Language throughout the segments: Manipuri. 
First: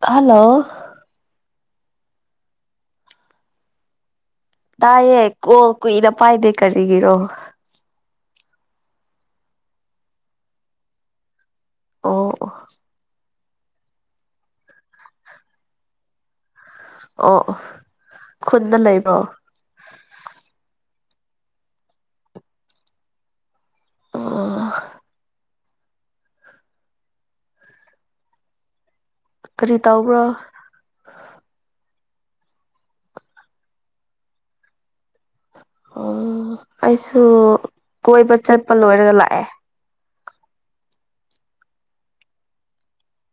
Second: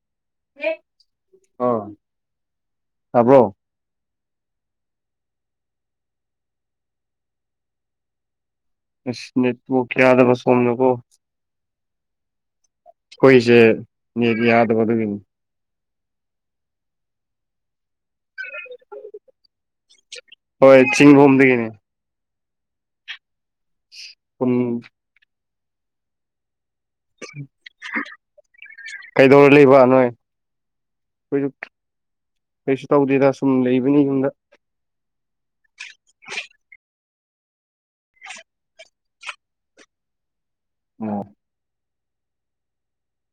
ꯍꯜꯂꯣ ꯑ ꯇꯥꯕ꯭ꯔꯣ ꯇꯥꯏꯌꯦ ꯀꯣꯜ ꯀꯨꯏꯅ ꯄꯥꯏꯗꯦ ꯀꯔꯤꯒꯤꯔꯣ ꯑꯁꯅꯦ ꯇꯕꯨ ꯀꯌꯥꯗꯕ ꯁꯣꯝꯅꯕꯣ ꯑꯣ ꯑꯩꯈꯣꯏꯁꯦ ꯅꯦꯠ ꯌꯥꯗꯕ ꯑꯗꯨꯒꯤꯅꯤ ꯑꯣ ꯑꯣ ꯈꯨꯟꯗ ꯂꯩꯕ꯭ꯔꯣ ꯍꯣꯏ ꯆꯤꯡꯕꯣꯝꯗꯒꯤꯅꯤ ꯑꯣ ꯎꯝ ꯀꯩꯗꯧꯔ ꯀꯔꯤ ꯂꯩꯕ ꯅꯣꯏ ꯇꯧꯕ꯭ꯔꯣ ꯑꯩꯈꯣꯏꯁꯨ ꯀꯩꯁꯨ ꯇꯧꯗꯦꯗ ꯁꯨꯝ ꯂꯩꯕꯅꯤ ꯌꯨꯝꯗ ꯑꯣ ꯑꯩꯁꯨ ꯀꯣꯏꯕ ꯆꯠꯄ ꯂꯣꯏꯔꯒ ꯂꯥꯛꯑꯦ ꯎꯝ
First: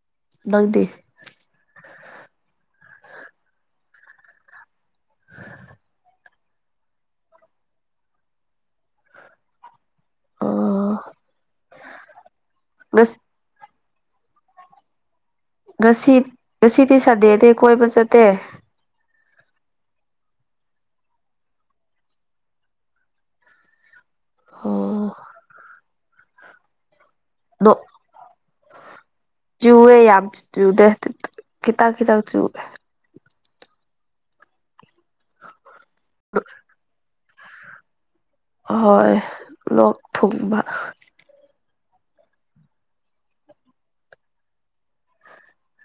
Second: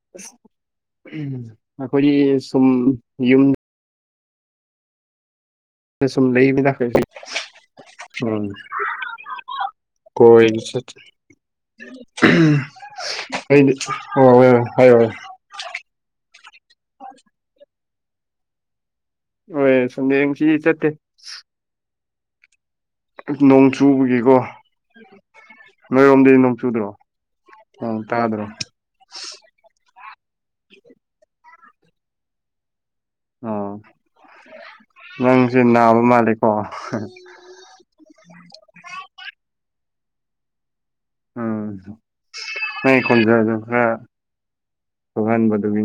[unintelligible] ꯅꯪꯗꯦ ꯎ ꯑꯩꯈꯣꯏꯒꯤ ꯁꯨꯝ ꯌꯨꯝ ꯁꯨꯝ ꯂꯩꯕꯤ ꯗꯣꯏꯁꯤ ꯎꯝ ꯀꯣꯏ ꯆ ꯑꯣ ꯉꯁꯤ ꯑꯩꯗꯤ ꯑ ꯍꯣꯏ ꯍꯥꯏꯌꯣ ꯍꯥꯏ ꯉꯁꯤ ꯉꯁꯤꯗꯤ ꯁꯟꯗꯦꯗꯤ ꯀꯣꯏꯕ ꯆꯠꯇꯦ ꯍ ꯁꯟꯗꯦꯁꯤꯗꯤ ꯆꯠꯇꯦ ꯅꯣꯡ ꯆꯨꯕꯒꯤꯀꯣ ꯑꯣ ꯅꯣꯏꯔꯣꯝꯗꯤ ꯅꯣꯡ ꯆꯨꯗ꯭ꯔꯣ ꯅꯣ ꯎ ꯇꯗ꯭ꯔꯣ ꯆꯨꯋꯦ ꯌꯥꯝ ꯆꯨꯗꯦ ꯈꯤꯇꯪ ꯈꯤꯇꯪ ꯆꯨꯑꯦ ꯑꯣ ꯅꯪꯁꯦ ꯅꯥꯕ ꯃꯥꯜꯂꯤꯀꯣ ꯍꯣꯏ ꯂꯣꯛ ꯊꯨꯡꯕ ꯎꯝ ꯅꯪꯒꯤ ꯈꯣꯟꯖꯦꯜ ꯈ꯭ꯔ ꯊꯕꯥꯟ ꯃꯗꯨꯒꯤ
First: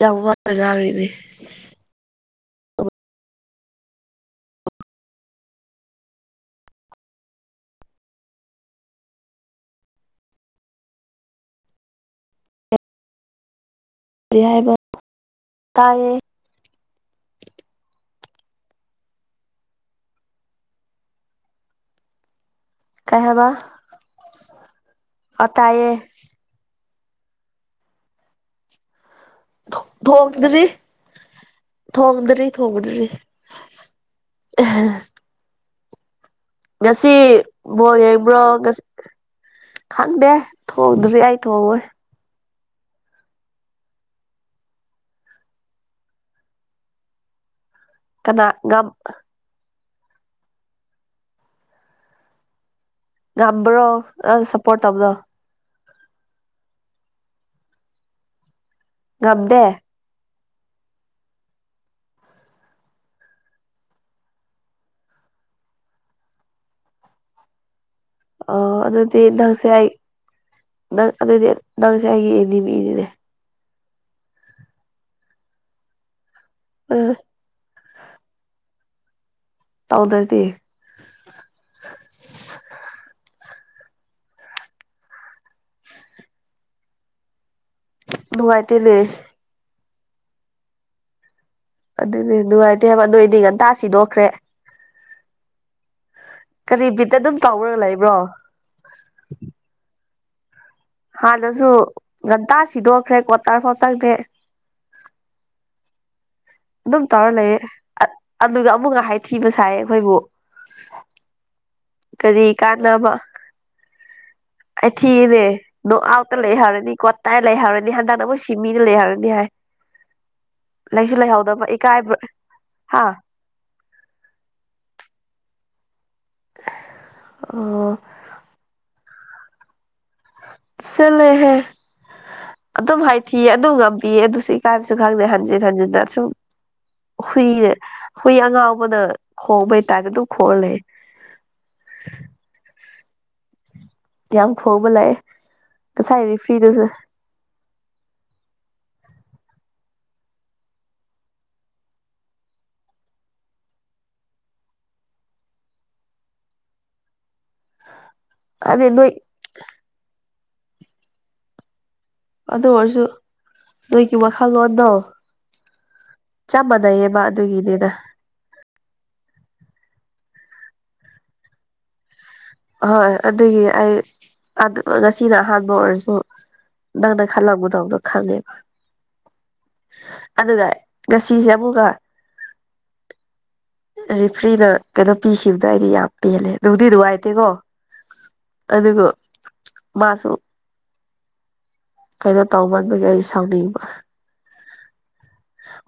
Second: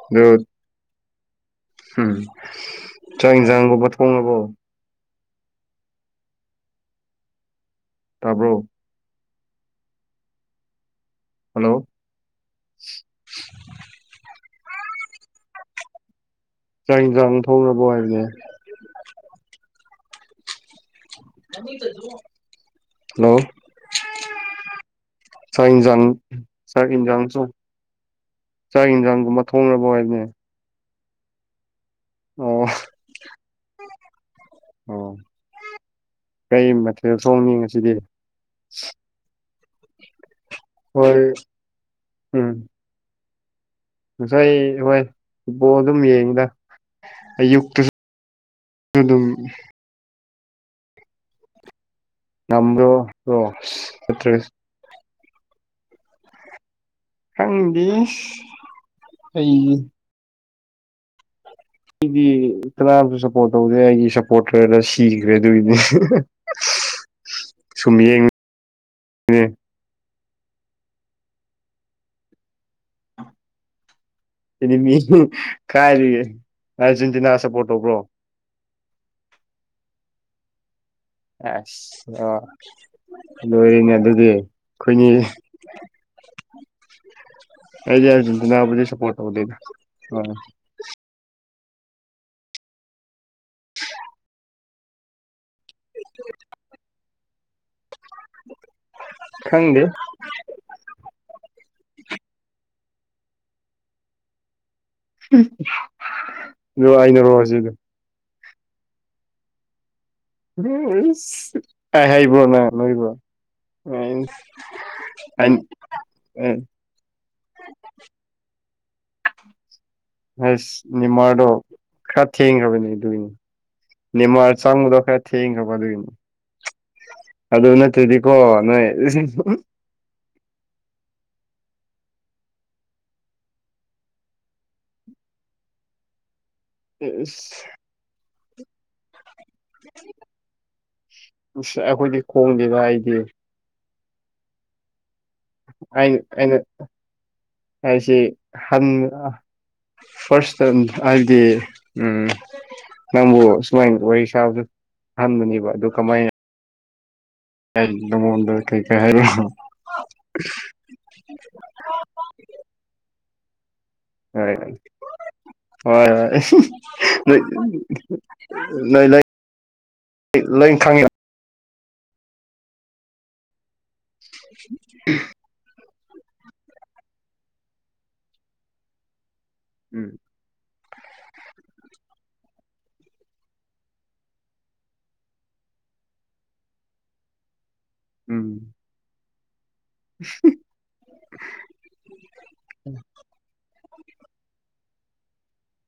ꯌꯥꯝ ꯑꯗꯨ ꯋꯥꯕꯖꯥꯔꯤꯅꯦ ꯎꯝ ꯆꯤꯡꯖꯥꯡꯒꯣꯕ ꯊꯣꯡꯉꯕꯣ ꯇꯥꯕ꯭ꯔꯣ ꯍꯜꯂꯣ ꯔꯤ ꯍꯥꯏꯕ ꯇꯥꯏꯌꯦ ꯆꯥꯛ ꯌꯦꯟꯖꯥꯡ ꯊꯣꯡꯉꯕꯣ ꯍꯥꯏꯕꯅꯦ ꯑꯃꯤꯇ ꯀꯥꯏ ꯍꯕ ꯆꯥꯛ ꯇꯥꯏꯌꯦ ꯌꯦꯟꯁꯥꯡ ꯆꯥꯛ ꯌꯦꯟꯁꯥꯡꯁꯨ ꯆꯥꯛ ꯌꯦꯟꯁꯥꯡꯒꯨꯝꯕ ꯊꯣꯡꯅꯕ ꯍꯥꯏꯅꯦ ꯊꯣꯡꯔꯤ ꯊꯣꯡꯗ꯭ꯔꯤ ꯑꯣ ꯊꯣꯡꯗ꯭ꯔꯤ ꯑꯣ ꯀꯩ ꯉꯁꯤ ꯃꯊꯦꯜ ꯊꯣꯡꯅꯤ ꯉꯁꯤꯗꯤ ꯕꯣꯜ ꯌꯦꯡꯕ꯭ꯔꯣ ꯉꯁꯤ ꯈꯪꯗꯦ ꯊꯣꯡꯎꯗ꯭ꯔꯤ ꯍꯣꯏ ꯑꯩ ꯊꯣꯡꯉꯣꯏ ꯎꯝ ꯉꯁꯥꯏ ꯑꯩ ꯍꯣꯏ ꯐꯨꯠꯕꯣꯜ ꯑꯗꯨꯝ ꯌꯦꯡꯉꯤꯗ ꯑꯌꯨꯛꯇꯨꯁꯨ ꯀꯅꯥꯒ ꯎꯝ ꯎꯝ ꯅꯝꯕ꯭ꯔꯣ ꯉꯝꯕ꯭ꯔꯣ ꯅ ꯁꯞꯄꯣꯔꯠ ꯇꯧꯕꯗꯣ ꯈꯪꯗꯤ ꯉꯝꯗꯦ ꯑꯩꯩꯒꯤ ꯑꯩꯗꯤ ꯇꯔꯥꯝꯁꯨ ꯁꯞꯄꯣꯔꯠ ꯇꯧꯗꯦ ꯑꯩꯒꯤ ꯁꯞꯄꯣꯔꯇꯔꯅ ꯁꯤꯈ꯭ꯔꯦ ꯑꯗꯨꯏꯗꯤ ꯁꯨꯝ ꯌꯦꯡ ꯑꯣ ꯑꯗꯨꯗꯤ ꯅꯪꯁꯦ ꯑꯩ ꯅꯪ ꯑꯗꯨꯗꯤ ꯅꯪꯁꯦ ꯑꯩꯒꯤ ꯑꯦꯅꯤꯃꯤꯅꯤꯅꯦ ꯏꯅꯤ ꯃꯤ ꯀꯥꯏꯔꯦ ꯑ ꯑꯥꯔꯖꯦꯟꯇꯤꯅꯥ ꯁꯞꯄꯣꯔꯠ ꯇꯧꯕ꯭ꯔꯣ ꯇꯧꯗ꯭ꯔꯦꯗ ꯑꯁ ꯂꯣꯏꯔꯤꯅꯦ ꯑꯗꯨꯒꯤ ꯑꯩꯈꯣꯏꯅꯤ [inaudible] ꯑꯩꯗꯤꯁꯤ ꯅꯕꯨꯖ ꯅꯨꯡꯉꯥꯏꯇꯦꯅꯦ ꯁꯄꯣꯗ ꯑꯗꯨꯗꯤ ꯅꯨꯡꯉꯥꯏꯇꯦ ꯍꯥꯏꯕ ꯅꯣꯏꯗꯤ ꯉꯟꯇꯥ ꯁꯤꯗꯣꯛꯈ꯭ꯔꯦ ꯑꯗꯨ [unintelligible] ꯀꯔꯤ ꯕꯤꯠꯇ ꯑꯗꯨꯝ ꯇꯧꯔꯒ ꯂꯩꯕ꯭ꯔꯣ ꯈꯪꯗꯤ ꯍꯥꯟꯅꯁꯨ ꯉꯟꯇꯥ ꯁꯤꯗꯣꯛꯈ꯭ꯔꯦ ꯀ꯭ꯋꯥꯇꯔ ꯐꯥꯎꯠ ꯆꯪꯗꯦ ꯑꯗꯨꯣ ꯑꯗꯨꯝ ꯑꯅꯔꯣ ꯇꯧꯔ ꯂꯩꯌꯦ ꯍꯧꯖꯤꯛ ꯑꯗꯨ ꯑꯗꯨꯒ ꯑꯃꯨꯛꯒ ꯍꯥꯏꯊꯤꯕ ꯁꯥꯏ ꯑꯩꯈꯣꯏꯕꯨ ꯎꯝ ꯀꯔꯤ ꯀꯥꯟꯅꯕ ꯑꯩ ꯊꯤꯅꯦ ꯅ ꯑꯥꯎ ꯇ ꯂꯩ ꯍꯥꯔꯦꯅꯤ ꯀ ꯇꯥꯏ ꯂꯩꯍꯧꯔꯅꯤ ꯍꯟꯗꯅꯕꯨꯣꯏ ꯁꯤꯃꯤꯅ ꯂꯩꯍꯧꯔꯅꯤ ꯍꯥꯏ ꯑꯁ ꯂꯩꯁꯨ ꯅꯤꯃꯔꯗꯣ ꯂꯩꯍꯧꯗꯕ ꯏꯀꯥꯏꯕ꯭ꯔꯥ ꯈꯔ ꯊꯦꯡꯈ꯭ꯔꯕꯅꯦ ꯍꯥ ꯑꯗꯨꯏꯅꯦ ꯅꯤꯡ ꯆꯪꯗꯣ ꯊꯕ ꯑꯗꯨꯅꯤ ꯑꯗꯨ ꯑꯣ ꯎꯅꯠꯇꯗꯤ ꯀꯣ ꯅꯣꯏ ꯁꯤꯂꯦꯍꯦ ꯑꯗꯨꯝ ꯍꯥꯏꯊꯤꯌꯦ ꯑꯗꯨ ꯉꯝꯕꯤꯌꯦ ꯑꯗꯨꯁꯨ ꯏꯀꯥꯏꯕꯁꯨ ꯈꯪꯗꯦ ꯍꯟꯖꯤꯟ ꯍꯟꯖꯤꯟꯟꯅ ꯁꯨꯝ ꯍꯨꯏꯅꯦ ꯑꯁ ꯍꯨꯏ ꯑꯉꯥꯎꯕꯗ ꯈꯣꯡꯕꯩꯇꯥꯔꯅ ꯑꯗꯨꯝ ꯈꯣꯡ ꯂꯩ ꯑꯩꯈꯣꯏꯗꯤ ꯈꯣꯡꯗꯦꯅ ꯑꯩꯗꯤ ꯌꯥꯝ ꯐꯕ ꯂꯥꯛꯑꯦ ꯑꯩꯅ ꯉꯁꯥꯏ ꯑꯩꯅ ꯔꯤꯐ꯭ꯔꯤꯗꯨꯁꯨ ꯍꯥꯏꯁꯤ ꯍ ꯐꯥꯔꯁꯇ ꯍꯥꯏꯕꯗꯤ ꯅꯪꯕꯨ ꯁꯨꯃꯥꯏꯅ ꯋꯥꯔꯤ ꯁꯥꯕꯗꯨꯟꯕꯅꯦꯕ ꯑꯗꯨ ꯀꯃꯥꯏꯅ ꯑꯦꯗꯃꯗꯔ ꯍꯥꯏꯗꯤ ꯀꯩꯀ ꯅꯣꯏ ꯍꯥꯏ ꯑꯗꯨ ꯑꯣꯏꯔꯁꯨ ꯅꯣꯏꯒꯤ ꯍꯣꯏ ꯋꯥꯈꯜꯂꯣꯟꯗꯣ ꯆꯞ ꯃꯥꯟꯅꯩꯌꯦꯕ ꯑꯗꯨꯒꯤꯅꯤꯅ ꯂꯩꯣꯏ ꯂꯩ ꯂꯩꯣꯏ ꯈꯪꯉꯤ ꯍꯣꯏ ꯑꯗꯨꯒꯤ ꯑꯩ ꯉꯁꯤꯅ ꯑꯍꯥꯟꯕ ꯑꯣꯏꯔꯁꯨ ꯅꯪꯅ ꯈꯜꯂ ꯗꯎꯗꯣ ꯈꯪꯉꯦꯕ ꯎꯝ ꯑꯗꯨꯗ ꯉꯁꯤꯁꯦ ꯑꯃꯨꯛꯀ ꯔꯤꯐ꯭ꯔꯤꯅ ꯀꯩꯅꯣ ꯄꯤꯈꯤꯕꯗꯣꯋꯥꯗꯤ ꯌꯥꯝ ꯄꯦꯜꯂꯦ ꯑꯗꯨꯕꯨꯗꯤ ꯅꯨꯡꯏꯦ ꯀꯣ ꯎꯝ ꯑꯗꯨꯒ ꯃꯥꯁꯨ ꯀꯩꯅꯣ ꯇꯧ ꯃꯟꯕꯒꯤ ꯑꯩ ꯁꯥꯎꯅꯤꯡꯕ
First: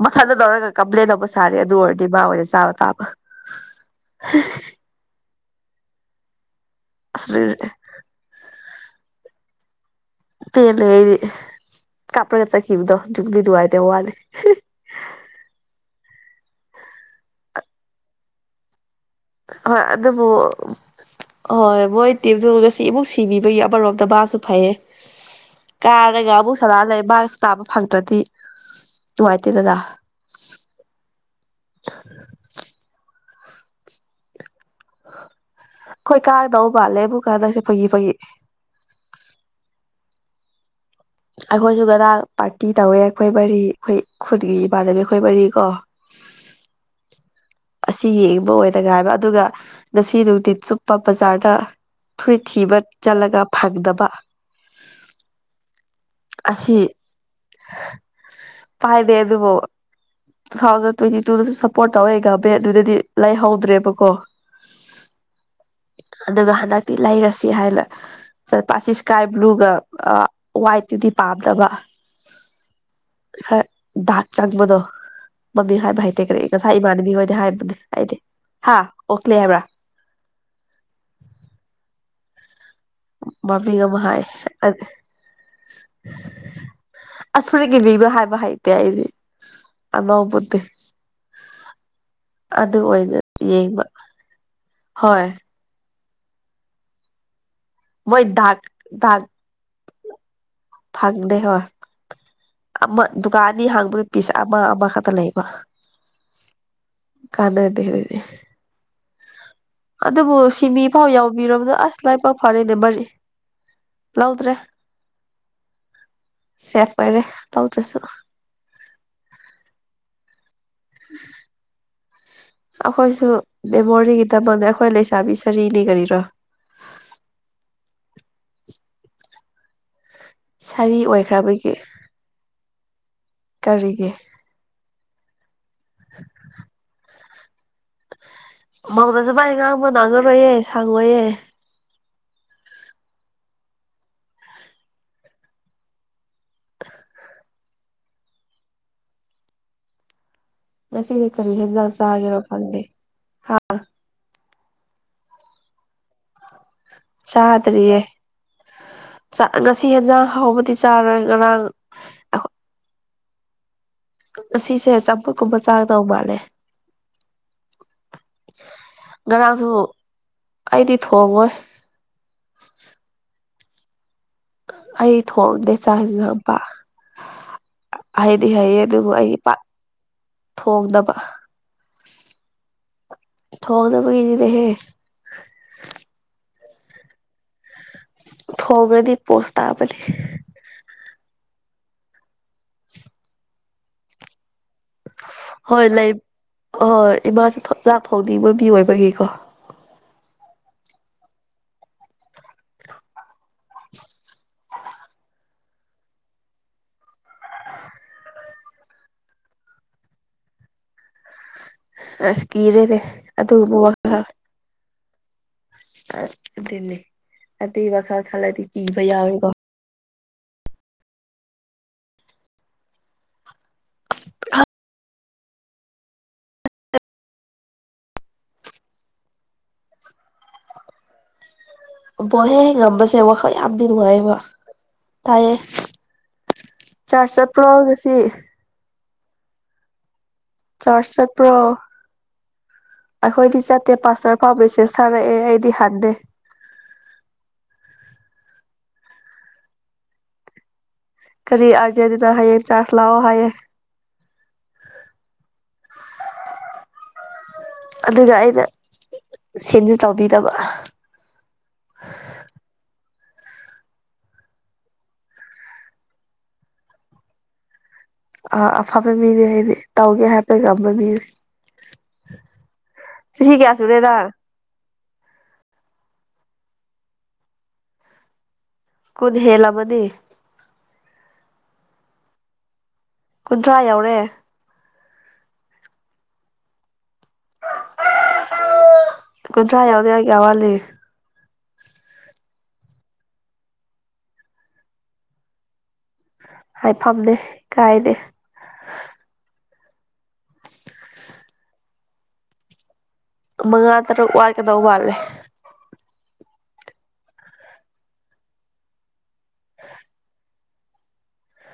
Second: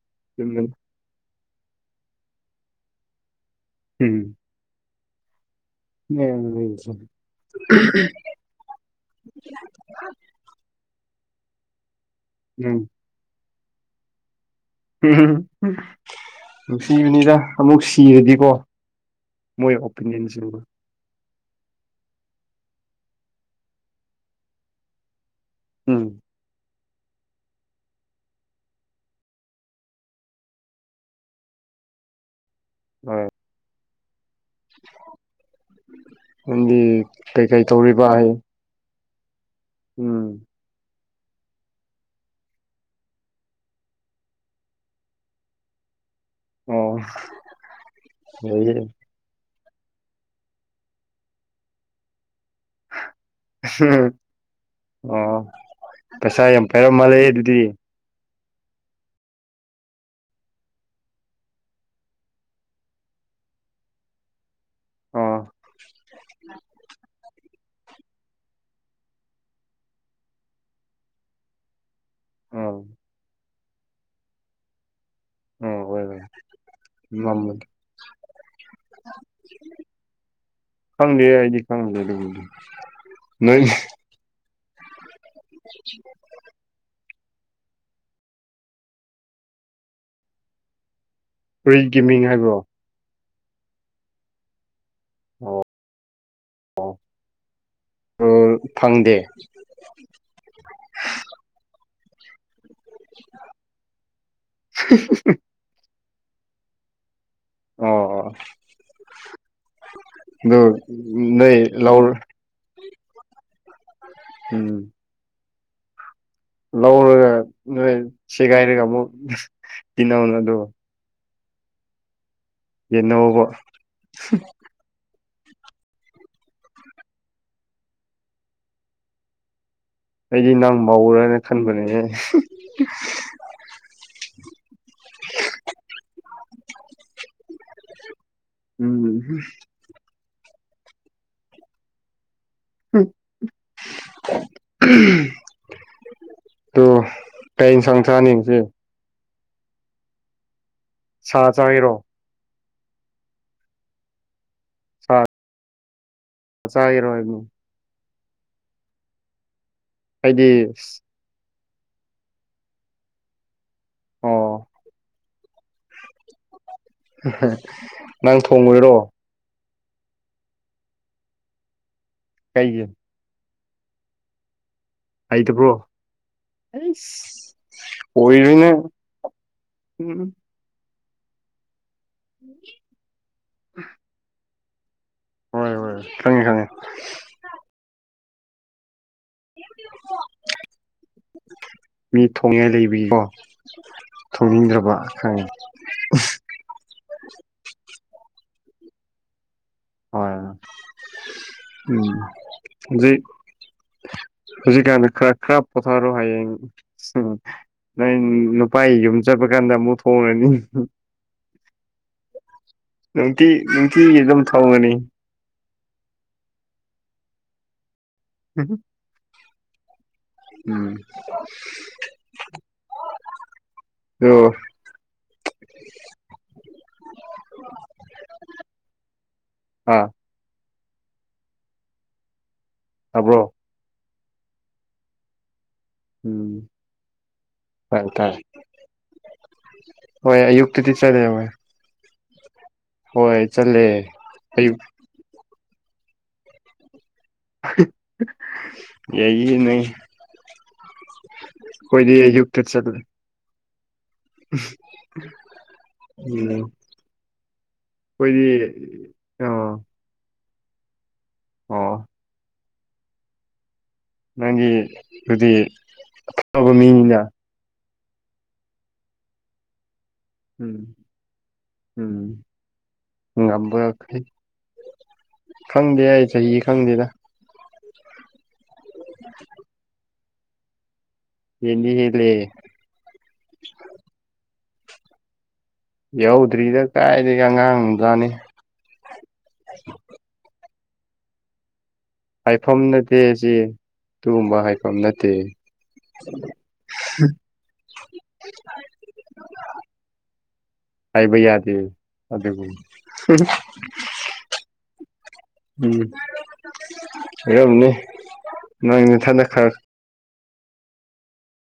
ꯃꯊꯟꯗ ꯇꯧꯔꯒ ꯆꯨꯝꯕꯅꯤ ꯀꯝꯄ꯭ꯂꯦꯟ ꯂꯧꯕ ꯁꯥꯔꯦ ꯑꯗꯨ ꯑꯣꯏꯔꯗꯤ ꯃꯥꯕꯥ ꯍꯣꯏꯁ ꯆꯥꯕ ꯇꯥꯕ ꯎꯝ ꯎꯝ ꯄ ꯂꯩꯗꯤ ꯀꯥꯔ ꯀꯩ ꯆ ꯈꯈꯤꯕꯝꯗꯣ ꯕꯂꯤ ꯋꯥꯥꯏꯗ ꯋꯥꯅꯦ ꯎ ꯅꯨꯡꯁꯤꯕꯅꯤꯗ ꯑꯃꯨꯛ ꯁꯤꯔꯗꯤꯀꯣ ꯃꯣꯏ ꯍꯣꯏ ꯑꯗꯨꯕꯨ ꯑꯣꯄꯤꯅꯤꯌꯟꯁꯤꯡꯗꯣ ꯍꯣꯏ ꯃꯣꯏ ꯇꯦꯗꯨ ꯉꯁꯤ ꯏꯕꯨꯨꯛ ꯁꯤꯕꯤꯕꯒꯤ ꯑꯃꯔꯣꯝꯗ ꯕꯥꯁꯨ ꯐꯩꯌꯦ ꯎꯝ ꯀꯥꯔꯒ ꯑꯃꯕꯨꯛ ꯁꯂꯔ ꯂꯩꯕꯁ ꯇꯥꯕ ꯐꯪꯗ꯭ꯔꯗꯤ ꯅꯨꯡꯉꯥꯏꯇꯦ ꯗꯗꯥ ꯎ ꯑꯩꯈꯣꯏ ꯀꯥꯒꯗꯧ ꯅꯪꯗꯤ ꯄꯥꯜꯂꯦꯕꯨ ꯀꯩꯀꯩ ꯀꯥꯗꯁꯦ ꯐꯥꯒꯤ ꯇꯧꯔꯤꯕ ꯐꯥꯒꯤ ꯍꯥꯏ ꯎꯝ ꯑꯩꯈꯣꯏꯁꯨ ꯔꯥꯡ ꯄꯥꯔꯇꯤ ꯇꯧꯋꯦ ꯑꯩꯈꯣꯏ ꯃꯔꯤ ꯑꯩꯈꯣꯏ ꯈꯨꯟꯒꯤ ꯏꯃꯥꯟꯅꯕꯤ ꯑꯩꯈꯣꯏ ꯃꯔꯤ ꯀꯣ ꯑꯣ ꯑꯁꯤ ꯌꯦꯡꯕ ꯂꯩꯌꯦ ꯑꯣꯏꯗꯒ ꯍꯥꯏꯕ ꯑꯗꯨꯒ ꯉꯁꯤꯗꯨꯗꯤ ꯆꯨꯞꯄ ꯕꯖꯥꯔꯗ ꯐꯨꯔꯤꯠ ꯊꯤꯕ ꯆꯠꯂꯒ ꯐꯪꯗꯕ ꯍꯝ ꯑꯣ ꯄꯩꯁꯥ ꯌꯥꯝ ꯑꯁꯤ ꯄꯥꯏꯔꯝ ꯃꯥꯜꯂꯦ ꯑꯗꯨꯗꯤ ꯄꯥꯏꯗꯦ ꯑꯗꯨꯕꯨ ꯇꯨ ꯊꯥꯎꯖꯟ ꯇ꯭ꯋꯦꯟꯇꯤ ꯇꯨꯗꯁꯨ ꯁꯞꯄꯣꯔꯠ ꯇꯧꯋꯦ ꯒꯥꯕꯦ ꯑꯗꯨꯗꯗꯤ ꯂꯩꯍꯧꯗ꯭ꯔꯦꯕꯀꯣ ꯑꯣ ꯑꯗꯨꯒ ꯍꯟꯗꯛꯇꯤ ꯂꯩꯔꯁꯤ ꯍꯥꯏꯅ ꯆꯠꯄꯁꯤ ꯏꯁꯀꯥꯏ ꯕ꯭ꯂꯨꯒ ꯑ ꯋꯥꯏꯠꯇꯨꯗꯤ ꯄꯥꯝꯗꯕ ꯑꯥ ꯗꯥꯛ ꯆ ꯃꯗ ꯃꯃꯤꯡ ꯑꯣ ꯍꯥꯏꯕ ꯍꯣꯏ ꯍꯣꯏ ꯍꯥꯏꯇꯦ ꯀꯔꯤ ꯉꯁꯥꯏ ꯏꯃꯥꯟꯅꯕꯤ ꯍꯣꯏꯗꯤ ꯃꯝꯕꯗꯣ ꯍꯥꯏꯕꯅꯦ ꯑꯩꯗꯤ ꯍꯥ ꯑꯣꯛꯂꯦ ꯍꯥꯏꯕ꯭ꯔꯥ ꯈꯪꯗꯦ ꯑꯩꯗꯤ ꯈꯪꯗꯦ ꯂ ꯃꯕꯤ ꯑꯃ ꯍꯥꯏ ꯑꯐꯔꯤꯀꯤ ꯃꯤꯡꯗꯣ ꯍꯥꯏꯕ ꯍꯩꯇꯦ ꯑꯩꯗꯤ ꯑꯅꯧꯕꯗꯤ ꯄꯔꯤꯜꯒꯤ ꯃꯤꯡ ꯍꯥꯏꯕ꯭ꯔꯣ ꯑꯗꯨ ꯑꯣꯏꯅ ꯌꯦꯡꯕ ꯍꯣꯏ ꯑꯣ ꯃꯣꯏ ꯑꯣ ꯗꯥꯛ ꯐꯪꯗꯦ ꯗꯥꯛ ꯐꯪꯗꯦ ꯍꯣꯏ ꯑꯃ ꯗꯨꯀꯥꯟ ꯑꯅꯤ ꯍꯥꯡꯕ ꯄꯤꯁ ꯑꯃ ꯑꯃꯈꯛꯇ ꯂꯩꯕ ꯀꯥꯟꯅꯗꯦ ꯑꯣ ꯗꯨꯗꯤ ꯑꯣ ꯑꯗꯨꯕꯨ ꯑꯗꯨ ꯁꯤꯃꯤ ꯐꯥꯎ ꯅꯣꯏ ꯌꯥꯎꯕꯤꯔꯕꯗ ꯑꯁ ꯂꯧꯔ ꯂꯥꯏꯕꯥꯛ ꯐꯔꯦꯅꯦ ꯃꯔꯤ ꯂꯧꯗ꯭ꯔꯦ ꯎꯝ ꯁꯦꯐ ꯑꯣꯏꯔꯦ ꯂꯧꯔꯒ ꯅꯣꯏ ꯂꯧꯗ꯭ꯔꯁꯨ ꯁꯦꯒꯥꯏꯔꯒ ꯑꯃꯨꯛ ꯇꯤꯟꯅꯧꯅ ꯑꯗꯨ ꯑꯈꯣꯏꯁꯨ ꯌꯦꯟꯅꯧꯕ ꯃꯦꯃꯣꯔꯤꯒꯤꯗꯃꯛ ꯑꯩꯈꯣꯏ ꯂꯩꯁꯥꯕꯤ ꯁꯔꯤꯅꯤ ꯀꯔꯤꯔꯣ ꯑꯩꯗꯤ ꯅꯪ ꯃꯧ ꯁꯥꯔꯤ ꯑꯣꯏꯔꯦꯅ ꯑꯣꯏꯈ꯭ꯔꯕꯒꯤ ꯈꯟꯕꯅꯤꯅꯦ ꯀꯔꯤꯒꯤ ꯎꯝ ꯃꯧꯗꯁꯨ ꯃꯥꯏ ꯉꯥꯡꯕ ꯉꯥꯡꯅꯔꯣꯏꯌꯦ ꯁꯥꯡꯉꯣꯏꯌꯦ ꯍꯝ ꯑꯗꯨ ꯀꯩ ꯏꯟꯁꯥꯡ ꯆꯅꯤ ꯉꯥꯁꯦ ꯉꯁꯤꯗꯤ ꯁꯥ ꯀꯔꯤ ꯆꯥꯒꯦꯔꯣ ꯍꯖꯁꯒꯔꯣꯀꯥꯡꯦ ꯍꯥ ꯆꯔ ꯠꯇ꯭ꯔꯤꯌꯦ ꯉꯁꯤ ꯌꯦꯟꯖꯥꯡ ꯑꯩꯗꯤ ꯍꯧꯕꯗꯤ ꯆꯥꯔꯣꯏ ꯉꯔꯥꯡ ꯑꯣ ꯉꯁꯦ ꯆꯝꯄꯨꯛꯀꯨꯝꯕ ꯆꯥꯗꯧ ꯃꯥꯜꯂꯦ ꯅꯪ ꯊꯣꯡꯉꯨꯔꯔꯣ ꯉꯔꯥꯡꯁꯨ ꯑꯩꯗꯤ ꯊꯣꯡꯉꯣꯏ ꯀꯩꯒꯤ ꯑꯩ ꯊꯣꯡꯗꯦ ꯍꯩꯇꯕ꯭ꯔꯣ ꯆꯥꯛ ꯏꯟꯖꯥꯡ ꯄꯥꯛ ꯑꯩꯁ ꯍꯩꯗꯤ ꯑꯣꯏꯔꯣꯏꯅꯦ ꯍꯩꯌꯦ ꯑꯗꯨ ꯑꯩ ꯄꯥꯛ ꯎꯝ ꯊꯣꯡꯀꯗꯕ ꯊꯣꯡꯀꯗꯕꯒꯤꯖꯤꯦ ꯍ ꯍꯣꯏ ꯍꯣꯏꯣꯏ ꯈꯪꯉꯦ ꯈꯪꯉꯦ ꯊꯣꯡꯉꯗꯤ ꯄꯣꯁ ꯇꯥꯕꯅꯤ ꯃꯤ ꯊꯣꯡꯉꯥꯏ ꯂꯩꯕꯒꯤꯀꯣ ꯊꯣꯡꯅꯤꯡꯗ꯭ꯔꯕ ꯈꯪꯉꯦ ꯍꯣꯏ ꯂꯩ ꯑꯣꯏ ꯏꯃꯥꯁꯨꯦ ꯆꯥꯛ ꯊꯣꯡꯅꯤꯡꯕ ꯃꯤ ꯑꯣꯏꯕꯒꯤꯀꯣ ꯍꯣꯏ ꯎꯝ ꯍꯧꯖꯤꯛ ꯍꯧꯖꯤꯛ ꯀꯥꯟ ꯈꯔ ꯈꯔ ꯄꯥꯊꯥꯔꯣ ꯍꯌꯦꯡ ꯅꯪ ꯅꯨꯄꯥ ꯌꯨꯝ ꯆꯠꯄ ꯀꯥꯟꯗ ꯑꯃꯨꯛ ꯊꯣꯡꯉꯅꯤ ꯑꯁ ꯀꯤꯔꯦꯅꯦ ꯅꯨꯡꯇꯤ ꯑꯗꯨꯒꯨꯝꯕ ꯅꯨꯡꯇꯤꯒꯤ ꯋꯥꯈꯜ ꯑꯗꯨꯝ ꯊꯣꯡꯒꯅꯤ ꯑꯗꯨꯅꯤ ꯑꯗꯨꯏ ꯋꯥꯈꯜ ꯈꯟꯂꯗꯤ ꯀꯤꯕ ꯌꯥꯎꯋꯤꯀꯣ ꯎꯝ ꯑꯣ [unintelligible] [unintelligible] ꯑꯥ ꯕꯣꯜ ꯍꯦꯛ ꯉꯝꯕꯁꯦ ꯇꯥꯕ꯭ꯔꯣ ꯋꯥꯈꯜ ꯌꯥꯝꯗꯤ ꯅꯨꯡꯉꯥꯏꯕ ꯇꯥꯏꯌꯦ ꯎꯝ ꯆꯥꯔ꯭ꯆ ꯆꯠꯄ꯭ꯔꯣ ꯇꯥꯏ ꯉꯁꯤ ꯇꯥꯏ ꯍꯣꯏ ꯑꯌꯨꯛ ꯆꯥꯔꯖ ꯆꯠꯄ꯭ꯔꯣ ꯍꯣꯏ ꯑꯩꯈꯣꯏꯗꯤ ꯆꯠꯂꯦ ꯆꯠꯇꯦ ꯄꯥꯁꯇꯔ ꯐꯥꯎ ꯑꯌꯨꯛ [unintelligible] [unintelligible] ꯑꯩꯗꯤ ꯍꯟꯗꯦ [unintelligible] ꯌꯥꯏꯌꯦ ꯅꯪ ꯀꯔꯤ ꯑꯩꯈꯣꯏꯗꯤ ꯑꯥꯖꯦꯗꯨꯗ ꯑꯌꯨꯛꯇ ꯍꯥꯏꯑꯌꯦ ꯆꯥꯔꯠ ꯆꯠꯂꯦ ꯂꯥꯛꯑꯣ ꯍꯥꯏꯑꯌꯦ [unintelligible] ꯎꯝ ꯑꯗꯨꯒ ꯑꯩꯈꯣꯏꯗꯤ ꯑꯩꯅ ꯑꯣ ꯁꯦꯟꯁꯨ ꯇꯧꯕꯤꯗꯕ ꯑꯣ ꯅꯪꯒꯤ ꯑꯗꯨꯗꯤ ꯑꯐꯕ ꯃꯤꯅꯤꯅ ꯑ ꯑꯐꯕ ꯃꯤꯗꯤ ꯑꯩꯗꯤ ꯇꯧꯒꯦ ꯍꯥꯏꯕ ꯎꯝ ꯉꯝꯕ ꯃꯤꯅꯦ ꯎꯝ ꯆꯍꯤ ꯀꯌꯥ ꯁꯨꯔꯦ ꯉꯝꯕꯈꯩ ꯅꯪ ꯈꯪꯗꯦ ꯑꯩ ꯆꯍꯤ ꯈꯪꯗꯦꯗ ꯀꯨꯠ ꯍꯦꯟꯂꯝꯃꯅꯤ ꯍꯦꯟꯗꯤ ꯍꯦꯟꯂꯦ ꯀꯨꯟꯊ꯭ꯔꯥ ꯌꯧꯔꯦ ꯌꯧꯗ꯭ꯔꯤꯗ ꯀꯥꯏꯗꯒꯤꯒ ꯑꯉꯥꯡꯃꯖꯥꯠꯅꯤ ꯀꯨꯟꯊ꯭ꯔꯥ ꯌꯥꯎꯗꯧ ꯀꯌꯥꯝ ꯋꯥꯠꯂꯤ ꯍꯥꯏꯐꯝ ꯅꯠꯇꯦ ꯁꯤ ꯑꯗꯨꯒꯨꯝꯕ ꯍꯥꯏꯐꯝ ꯅꯠꯇꯦ ꯍꯥꯏꯐꯝꯅꯤ ꯀꯥꯏꯗꯦ [unintelligible] ꯍꯥꯏꯕ ꯌꯥꯗꯦ ꯑꯗꯨꯕꯨ ꯃꯉꯥ ꯇꯔꯨꯛ ꯋꯥꯠꯀꯗꯧ ꯃꯥꯟꯂꯦ ꯎꯝ ꯍꯥꯏꯔꯝꯅꯦ ꯅꯪ ꯅꯊꯟꯗ ꯈꯔ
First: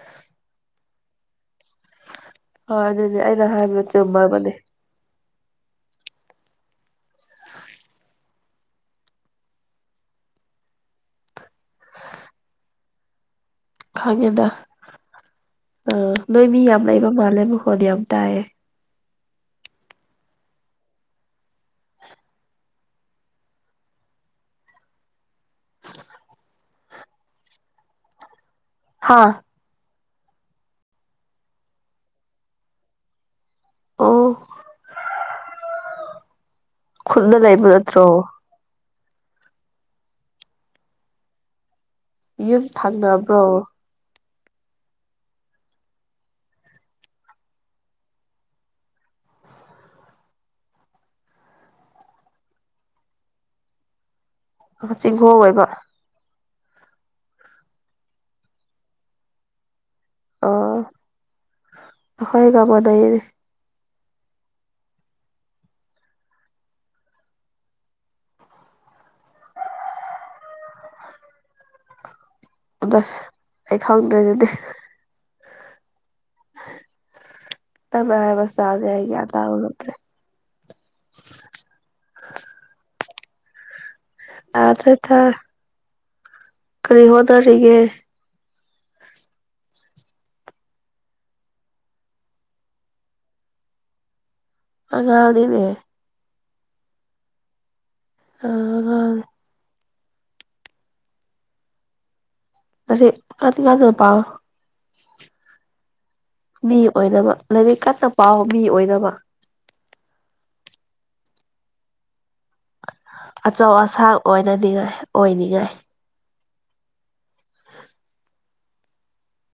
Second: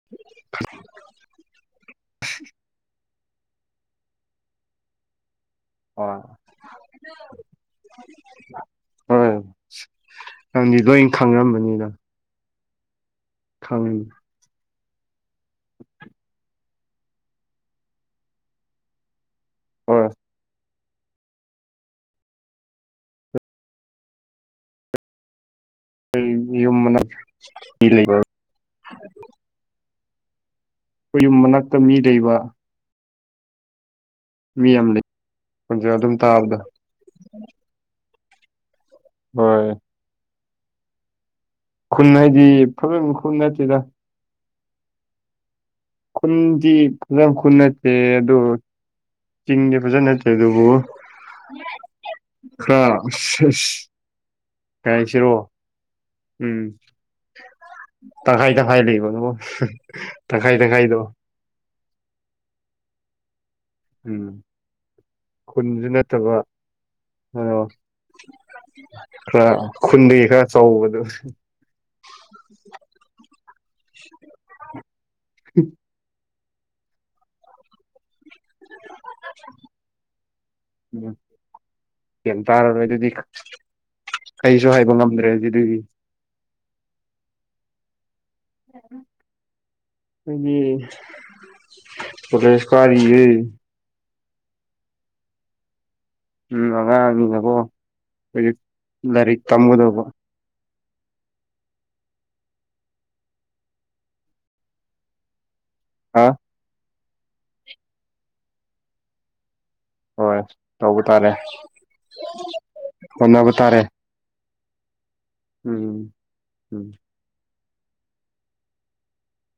[inaudible] ꯍꯣꯏ ꯑꯗꯨꯅꯦ ꯑꯩꯅ ꯍꯥꯏꯕ ꯆꯨꯝꯃꯕꯅꯦ [unintelligible] ꯍꯣꯏ ꯅꯪꯗꯤ ꯂꯣꯏ ꯈꯪꯔꯝꯃꯅꯤꯗꯣ ꯈꯥꯡꯉꯦꯗ ꯑ ꯅꯣꯏ ꯃꯤ ꯌꯥꯝ ꯂꯩꯕ ꯃꯥꯜꯂꯦ ꯃꯈꯣꯟꯗꯤ ꯌꯥꯝ ꯇꯥꯏꯌꯦ ꯍꯣꯏ ꯑꯩꯣꯏ ꯌꯨꯝ ꯃꯅ ꯂꯩꯕ ꯍꯥꯥ ꯑꯩꯈꯣꯏ ꯌꯨꯝ ꯃꯅꯥꯛꯇ ꯃꯤ ꯂꯩꯕ ꯑ ꯃꯤ ꯑꯃ ꯂꯩ ꯑꯗꯨꯝ ꯇꯥꯕꯗ ꯈꯨꯜꯗ ꯂꯩꯕ ꯅꯠꯇ꯭ꯔꯣ ꯍꯣꯏ ꯈꯨꯟ ꯍꯥꯏꯗꯤ ꯌꯨꯝ ꯐꯖꯅ ꯈꯨꯟ ꯊꯪꯅꯕ꯭ꯔꯣ ꯅꯠꯇꯦꯗ ꯈꯨꯟꯗꯤ ꯐꯖ ꯈꯨꯟ ꯅꯠꯇꯦ ꯑꯗꯨ ꯆꯤꯡꯗꯤ ꯐꯖ ꯅꯠꯇꯦ ꯑꯗꯨꯕꯨ ꯈꯔ ꯀꯔꯤ ꯆꯤꯡꯈꯣꯡ ꯍꯥꯢꯁꯤꯔꯣ ꯑꯣꯏꯕ ꯎꯝ ꯇꯈꯥꯏ ꯇꯈꯥꯏ ꯂꯩꯕ ꯅꯧꯕꯣ ꯇꯈꯥꯏ ꯇꯈꯥꯏꯗꯣ ꯑꯩꯈꯣꯏꯒꯃꯣꯗꯗꯤ ꯎꯝ ꯈꯨꯟꯁꯨ ꯅꯠꯇꯕ ꯑ ꯈꯔ ꯈꯨꯟꯗ ꯈꯔ ꯆꯥꯎꯕꯗꯨ ꯁ ꯑꯩ ꯈꯪꯗ꯭ꯔꯦ ꯑꯗꯨꯗꯤ ꯎꯝ [unintelligible] ꯎꯝ ꯀꯤꯝ ꯇꯥꯔꯔꯣ ꯑꯗꯨꯗꯤ ꯀꯩꯁꯨ ꯍꯥꯏꯕ ꯇꯥꯗ꯭ꯔꯦ ꯇꯥ ꯉꯝꯗ꯭ꯔꯦ ꯑꯗꯨ ꯑꯗꯨꯒꯤ ꯀꯔꯤ ꯍꯣꯠꯗꯔꯤꯒꯦ [unintelligible] ꯀꯥꯔꯤꯌꯦ [unintelligible] ꯎꯝ ꯑꯉꯥꯡ ꯑꯅꯤꯅꯀꯣ ꯍꯧꯖꯤꯛ ꯑꯉꯥꯡ ꯂꯥꯏꯔꯤꯛ ꯇꯝꯒꯗꯧꯕ ꯇꯁꯦ ꯀꯗꯤ ꯀꯗ ꯄꯥꯎ ꯍꯥ ꯃꯤ ꯑꯣꯏꯅꯕ ꯂꯥꯏꯔꯤꯛ ꯀꯟꯅ ꯄꯥꯎꯕ ꯃꯤ ꯑꯣꯏꯅꯕ ꯍꯣꯏ ꯇꯧꯕ ꯇꯥꯔꯦ ꯍꯣꯠꯅꯕ ꯑꯆꯧ ꯇꯥꯔꯦ ꯑꯁꯥꯡ ꯑꯣꯏꯅꯗꯤ ꯉꯥꯏ ꯎꯝ ꯎꯝ